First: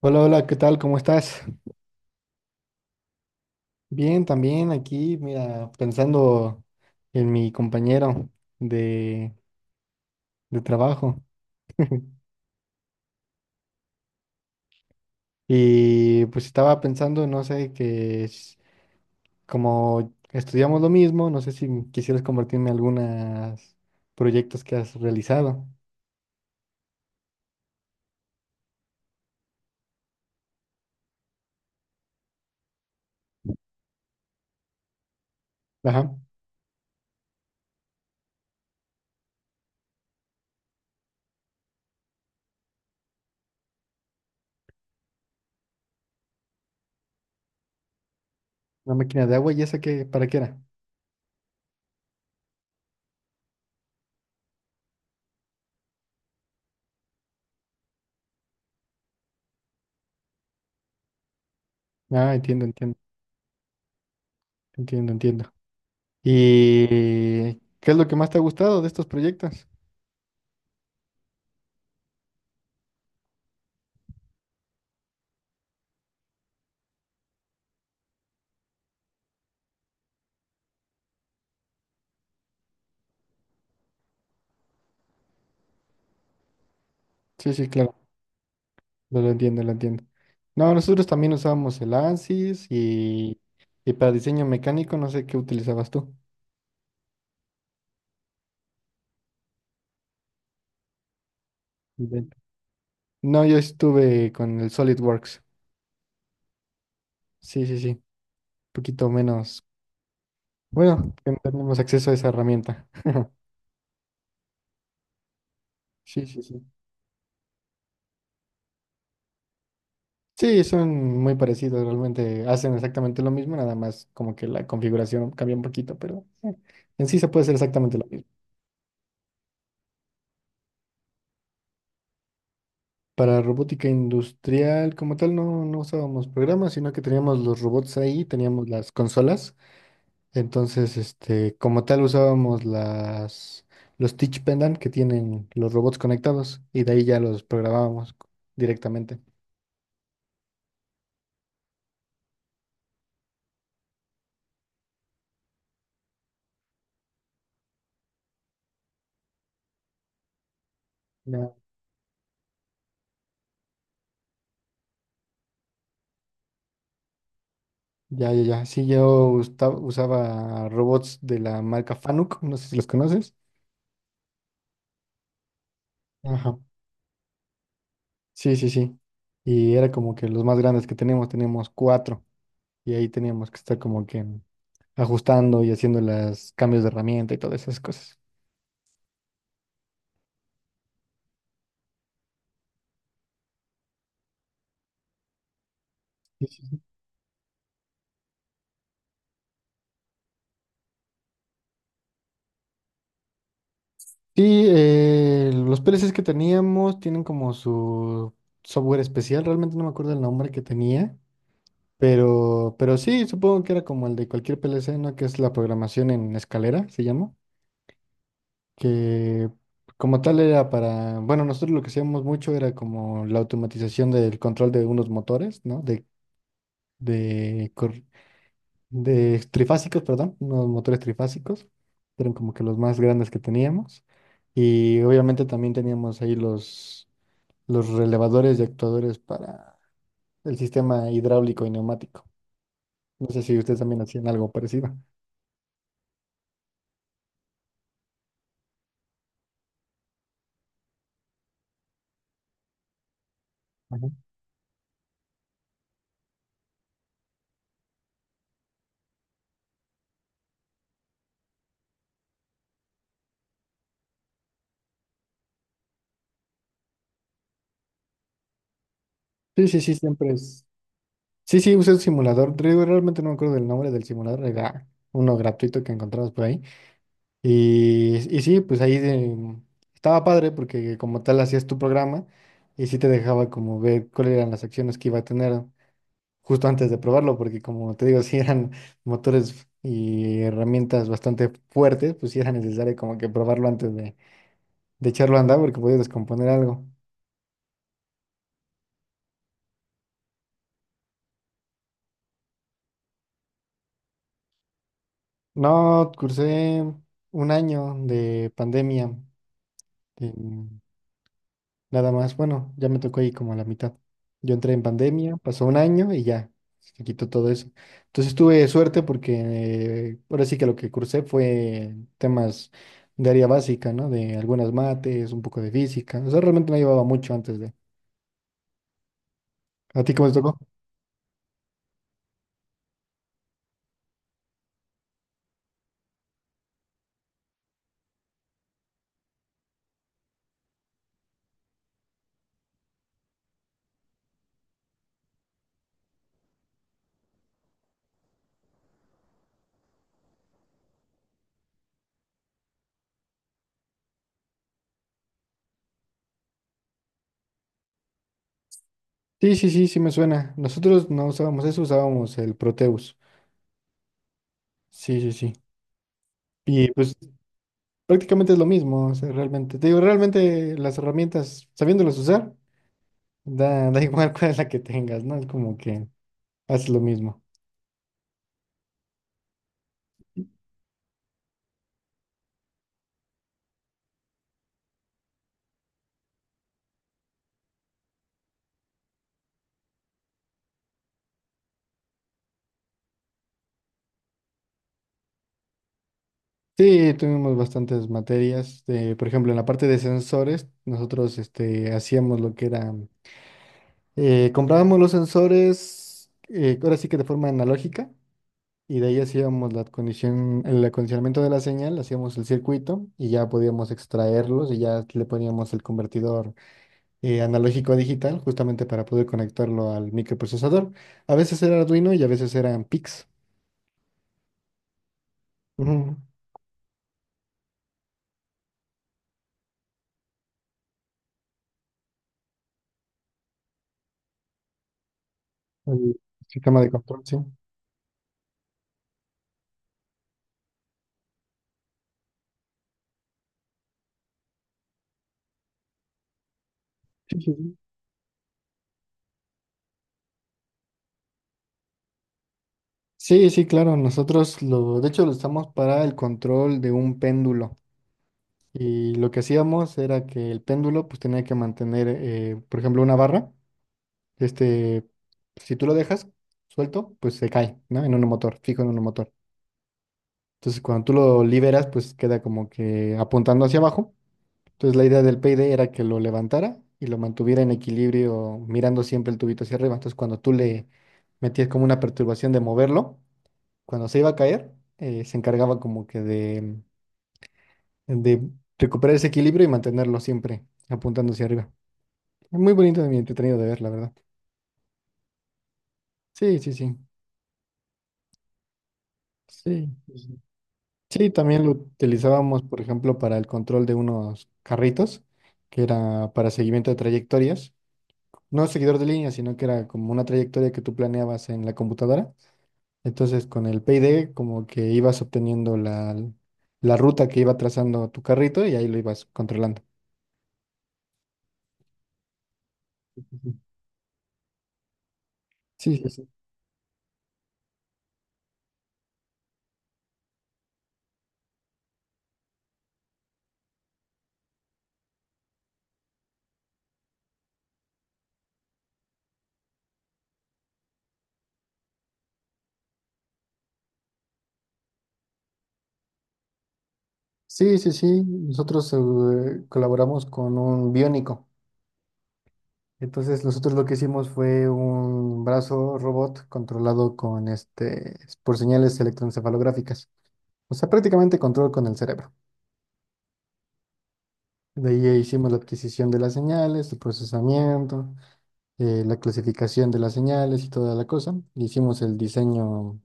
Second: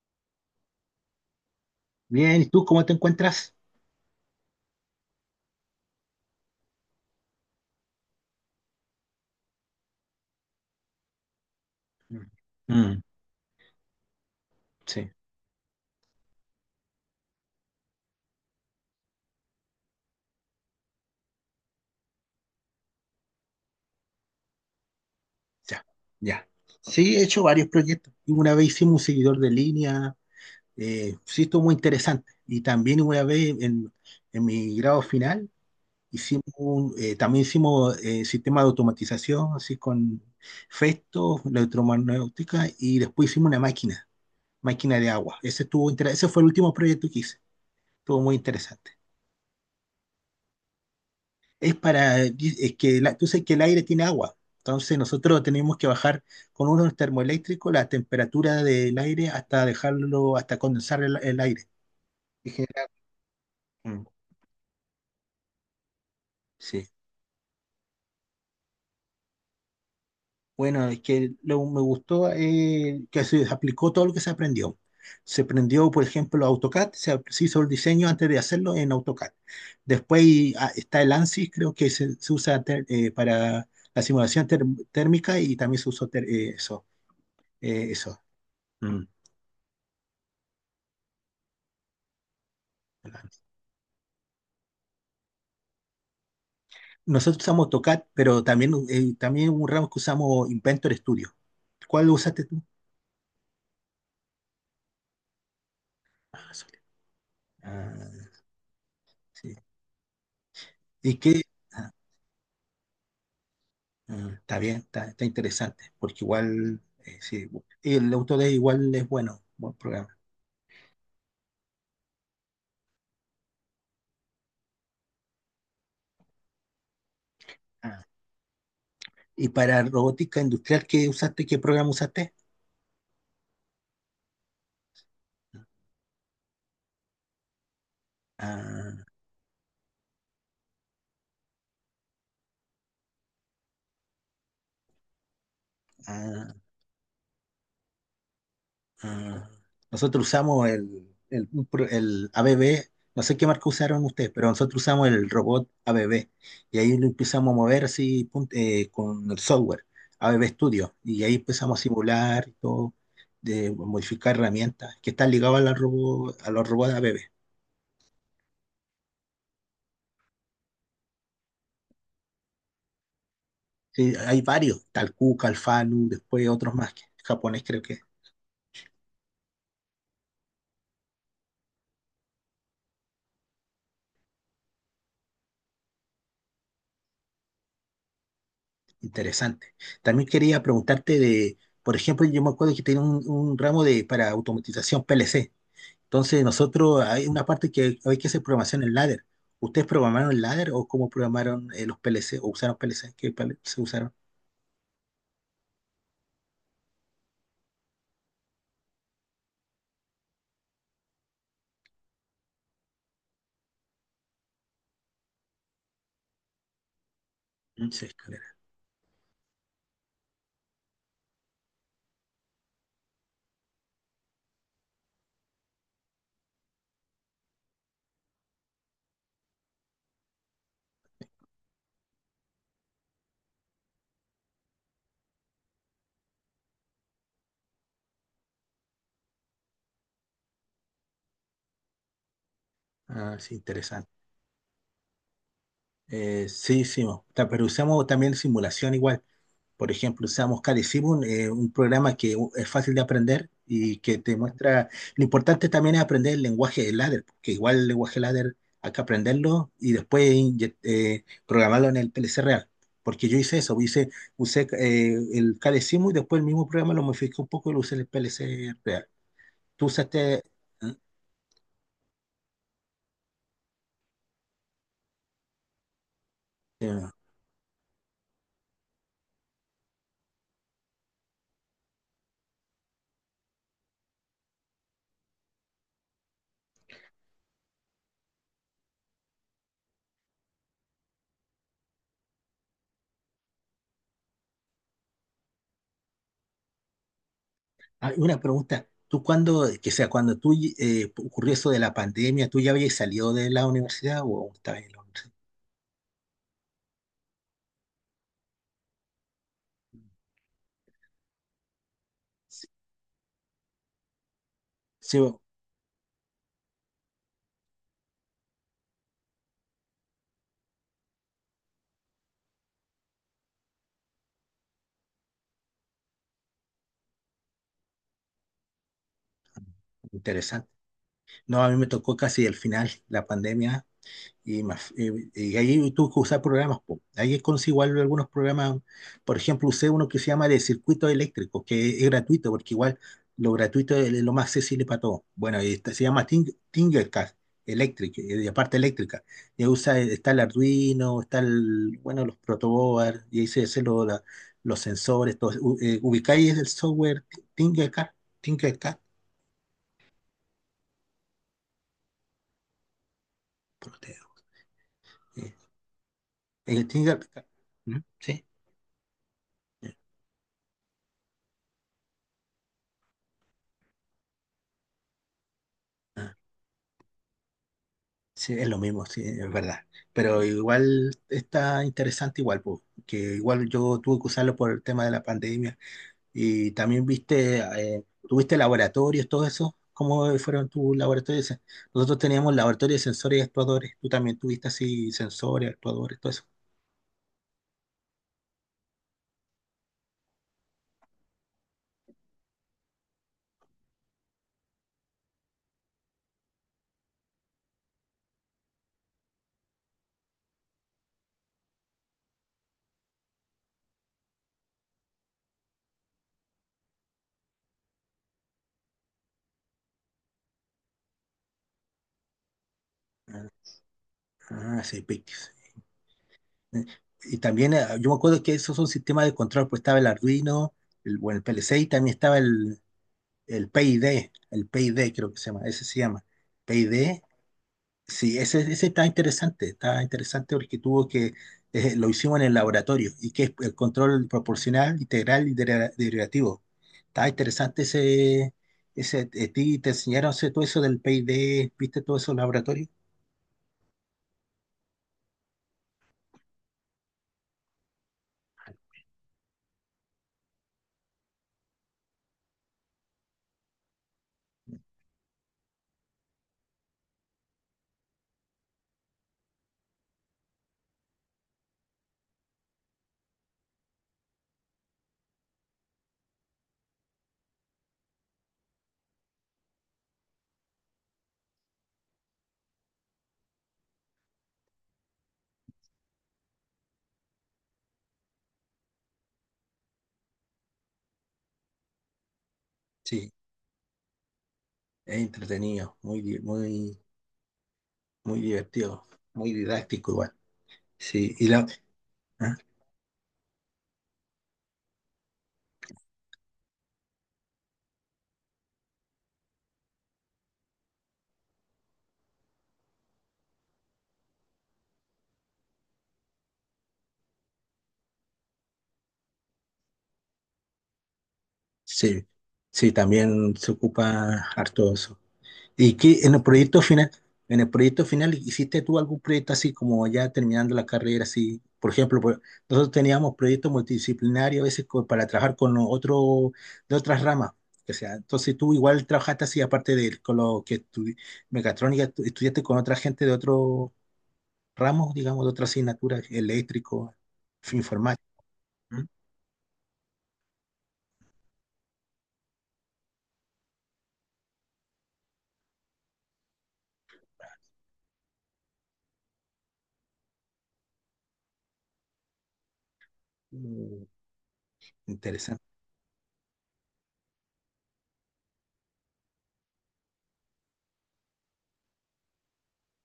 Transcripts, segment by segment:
Hola, hola, ¿qué tal? ¿Cómo estás? Bien, ¿y tú cómo te encuentras? Bien, también aquí, mira, pensando en mi compañero de, de trabajo. Mm. Mm, sí, Y pues estaba pensando, no sé, como estudiamos lo mismo, no sé si quisieras compartirme algunos proyectos que has realizado. ya, ya. Sí, he hecho varios proyectos. Y una vez hicimos un seguidor de línea, sí, estuvo muy interesante. Y también una vez en mi grado final, Ajá, también hicimos sistema de automatización, así con Festo, electromagnética, y después hicimos una máquina, máquina de agua. Ese fue el último proyecto que hice. Estuvo muy interesante. una máquina de agua, ¿y esa qué, para qué era? Es para, tú sabes que el aire tiene agua, entonces nosotros tenemos que bajar con unos termoeléctricos la temperatura del aire hasta dejarlo, hasta condensar el aire. Ah, Y entiendo, genera- entiendo, mm, entiendo, entiendo. Sí. ¿Y qué es lo que más te ha gustado de estos proyectos? Bueno, me gustó que se aplicó todo lo que se aprendió. Se aprendió, por ejemplo, AutoCAD, se hizo el diseño antes de hacerlo en AutoCAD. Después está el ANSYS, creo que para la simulación térmica y también eso. Sí, sí, eh, claro. eso. Mm. No lo entiendo, lo entiendo. No, nosotros también usábamos el ANSYS y para diseño mecánico no sé qué utilizabas tú. Nosotros usamos AutoCAD, pero también, también hubo un ramo que usamos Inventor Studio. ¿Cuál Ve- usaste tú? No, yo estuve con el SolidWorks. Ah, Solid. Sí, sí, sí. Ah, Un poquito sí. menos. Bueno, ¿Y que no qué? tenemos Ah, acceso a esa herramienta. Está bien, está interesante, porque Sí, sí, sí. igual, sí, el Autodesk igual es bueno, buen programa. Sí, son muy parecidos, realmente hacen exactamente lo mismo, nada más como que la configuración cambia un poquito, pero en sí se puede hacer exactamente lo Ah, mismo. ¿Y para robótica industrial qué usaste? ¿Qué programa usaste? Para robótica industrial, como tal, no, no usábamos programas, sino que teníamos los robots ahí, teníamos las Ah, consolas. Entonces, este, como tal, usábamos los teach pendant que tienen los robots ah, conectados y de ahí ya los programábamos directamente. Ah, nosotros usamos el ABB, no sé qué marca usaron ustedes, pero nosotros usamos el robot ABB y ahí lo empezamos a mover con el software ABB Studio y ahí Ya, empezamos a simular y todo, de modificar herramientas que están ligadas a, a los robots ABB. ya, ya, ya. Sí, yo usaba robots de la marca Fanuc, no sé si los conoces. Sí, hay varios, Talcuca, Alfanu, después Ajá. otros más que japonés creo que es Sí, sí, sí. Y era como que los más grandes que teníamos, teníamos cuatro. Y ahí teníamos que estar como que ajustando y haciendo los cambios de herramienta y todas esas cosas. interesante. También quería preguntarte de, por ejemplo, yo me acuerdo que tenía un ramo de para automatización PLC. Entonces, Sí, sí. nosotros hay una parte que hay que hacer programación en ladder. ¿Ustedes programaron el ladder o cómo programaron los PLC o usaron PLC? ¿Qué PLC se usaron? Sí, los PLCs que teníamos tienen como su software especial, realmente no me acuerdo el nombre que tenía, pero, sí, supongo que era como el de cualquier PLC, ¿no? Que es la programación en escalera, se llama, Mm, sí, escalera. que como tal era para, bueno, nosotros lo que hacíamos mucho era como la automatización del control de unos motores, ¿no? De, cor- de trifásicos, perdón, unos motores trifásicos, eran como que los más grandes que teníamos. Y obviamente también teníamos ahí los relevadores y actuadores para el sistema hidráulico y neumático. No Ah, sé sí, si ustedes también interesante. hacían algo parecido. Sí, sí, mo. Pero usamos también simulación igual. Por ejemplo, usamos Kali Simul, un programa es fácil de aprender y Ajá. que te muestra. Lo importante también es aprender el lenguaje de ladder, porque igual el lenguaje ladder hay que aprenderlo y después programarlo en el PLC real. Porque yo hice eso, hice, usé el Kali Simul y después el mismo programa lo modificé un poco y lo usé en el PLC real. Sí, sí, ¿Tú sí, siempre usaste? es. Sí, sí, usé un simulador. Realmente no me acuerdo del nombre del simulador, era uno gratuito que encontramos por ahí. eh, Y sí, pues ahí estaba padre porque como tal hacías tu programa y sí te dejaba como ver cuáles eran las acciones que iba a tener justo antes de probarlo, porque como te digo, si eran motores y herramientas bastante fuertes, pues sí era necesario como que probarlo antes de echarlo a andar porque podías descomponer algo. Ah, una pregunta. ¿Tú cuando, que sea, cuando tú ocurrió eso de la pandemia, ¿tú ya habías salido de la universidad o aún estabas en la universidad? No, cursé un año de pandemia. Nada más, bueno, ya me tocó ahí como a la mitad. Yo entré en Sí, pandemia, bueno, pasó un año y ya, se quitó todo eso. Entonces tuve suerte porque ahora sí que lo que cursé fue temas de área básica, ¿no? De algunas mates, un poco de física. O sea, realmente no llevaba mucho antes de... ¿A ti cómo te tocó? interesante. No, a mí me tocó casi el final, la pandemia. Y ahí tuve que usar programas. Po, ahí es igual algunos programas. Por ejemplo, usé uno que se llama de circuitos eléctricos, que es gratuito, porque igual lo gratuito es lo más accesible para todos. Bueno, y este se llama Tinkercad Electric, de parte eléctrica. Y ahí usa, está el Arduino, está el, bueno, los protoboard, y ahí se hacen los sensores, todo. Ubicáis el software Tinkercad, Tinkercad, Sí, sí, sí, sí me suena. Nosotros no usábamos eso, usábamos el Proteus. Proteo. Sí, sí, sí. eh, el Y pues Tinkercad. ¿Mm? Sí. prácticamente es lo mismo, o sea, realmente. Te digo, realmente las herramientas, sabiéndolas usar. Da igual cuál es la que tengas, ¿no? Es como que Ah. haces lo mismo. Sí, es lo mismo, sí, es verdad. Pero igual está interesante igual, pues, que igual yo tuve que usarlo por el tema de la pandemia. Y también viste, tuviste laboratorios, todo eso. ¿Cómo fueron tus laboratorios? Nosotros teníamos laboratorios de sensores y actuadores. Tú también tuviste así sensores, actuadores, todo eso. Sí, tuvimos bastantes materias. Por ejemplo, en la parte de sensores, nosotros este, hacíamos lo que era, comprábamos los sensores, ahora sí que de forma analógica, y de ahí hacíamos el acondicionamiento de la señal, hacíamos el circuito y ya podíamos extraerlos y ya le poníamos el convertidor analógico a digital, justamente para poder conectarlo al microprocesador. A veces era Arduino y a veces eran PIX. Ah, sí, Pictives. Ujú. Eh, Y también yo me acuerdo que esos son sistemas de control, pues estaba el Arduino, el, bueno, el PLC y también estaba el PID, el PID creo que se llama, ese se El llama. sistema de control, PID. sí. Sí, ese está interesante porque tuvo que, lo hicimos en el laboratorio y que es el control proporcional, integral y derivativo. Está Sí, sí, sí. interesante ese, ese, a ti te enseñaron todo eso del PID, ¿viste todo eso en el laboratorio? Sí, sí, claro, nosotros lo, de hecho lo usamos para el control de un péndulo y lo que hacíamos era que el péndulo pues tenía que mantener, por ejemplo, una barra, este, si tú lo dejas suelto, pues se cae, ¿no? En un motor, fijo en un motor. Entonces cuando tú lo liberas, pues queda como que apuntando hacia abajo. Entonces la idea del payday era que lo levantara y lo mantuviera en equilibrio mirando siempre el tubito hacia arriba. Entonces cuando tú le metías como una perturbación de moverlo, cuando se iba a caer, se encargaba como que de recuperar ese equilibrio y mantenerlo siempre apuntando hacia arriba. Muy bonito y Sí, entretenido de ver, la verdad. es entretenido, Sí, sí, sí. muy, muy divertido, muy Sí. didáctico igual. Sí, sí, Sí, y también la, lo ¿ah? utilizábamos, por ejemplo, para el control de unos carritos, que era para seguimiento de trayectorias. No seguidor de línea, sino que era como una trayectoria que tú planeabas en la computadora. Entonces, con el PID, como que ibas obteniendo la ruta que iba trazando tu carrito y ahí lo ibas controlando. Sí, sí, Ujú. también se ocupa harto eso. ¿Y Sí, sí, qué sí. en el proyecto final, en el proyecto final hiciste tú algún proyecto así como ya terminando la carrera así? Por ejemplo, nosotros teníamos proyectos multidisciplinarios a veces para trabajar con los otros de otras ramas. O sea, entonces tú igual trabajaste así aparte de con lo que mecatrónica, estudiaste con otra gente de otro ramo, digamos, de otra asignatura, eléctrico, Sí, sí, sí. informático. Nosotros ¿Mm? Colaboramos con un biónico. Entonces, nosotros lo que hicimos fue un brazo robot controlado con este, por señales electroencefalográficas. O sea, prácticamente control con el cerebro. Mm, De ahí hicimos la interesante. adquisición de las señales, su procesamiento. La clasificación de las señales y toda la cosa. Hicimos el diseño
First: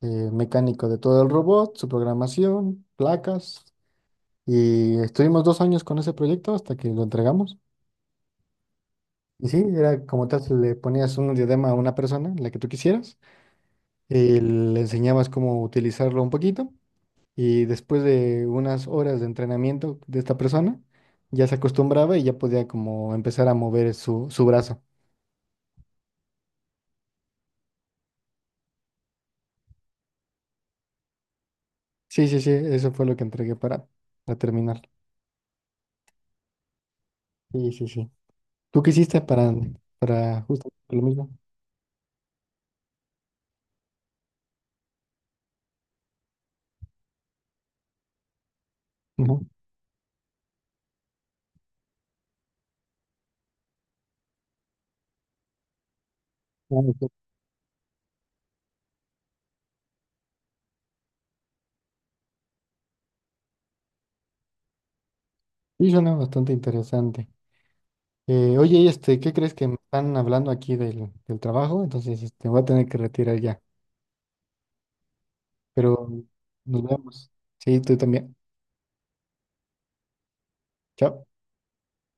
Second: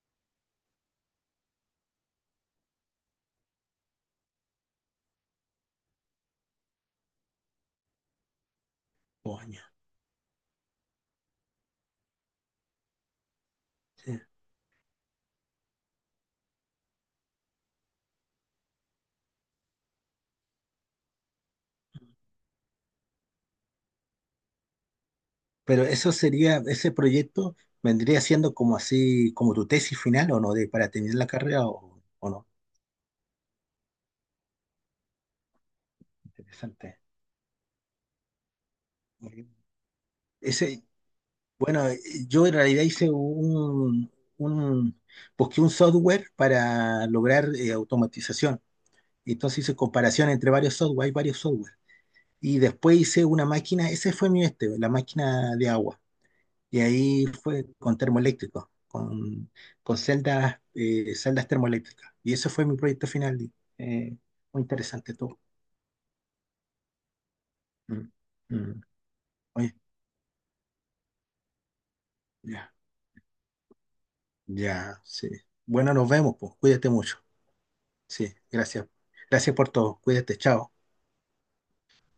mecánico de todo el robot, su programación, placas, y estuvimos 2 años con ese proyecto hasta que lo entregamos. Y Coño. sí, era como tal, le ponías un diadema a una persona, la que tú quisieras, Sí. y le enseñabas cómo utilizarlo un poquito, y después de unas horas de entrenamiento de esta persona, ya se acostumbraba y ya podía como empezar a mover su brazo. Pero eso sería, ese proyecto vendría siendo como así, como tu tesis final o no, de, para terminar la carrera Sí, o sí, no. sí, eso fue lo que entregué para terminar. Interesante. Sí, sí, sí. ¿Tú qué hiciste para justo Ese, lo mismo? bueno, yo en realidad hice un, busqué un software para lograr automatización. Y Ujú. entonces hice comparación entre varios software, hay varios software. Y después hice una máquina, ese fue mi este, la máquina de agua. Ah, Y ok. ahí fue con termoeléctricos, con celdas, celdas termoeléctricas. Y ese fue mi proyecto final. eh, Muy interesante todo. Sí, suena bastante interesante. Mm, Oye, mm. y este, ¿qué crees que Oye, me están hablando aquí del trabajo? Entonces, este, voy a ya, tener que retirar ya. ya, sí. Bueno, Pero nos vemos, pues. nos Cuídate mucho. vemos. Sí, tú Sí, también. gracias. Gracias por todo. Cuídate, chao. Chao.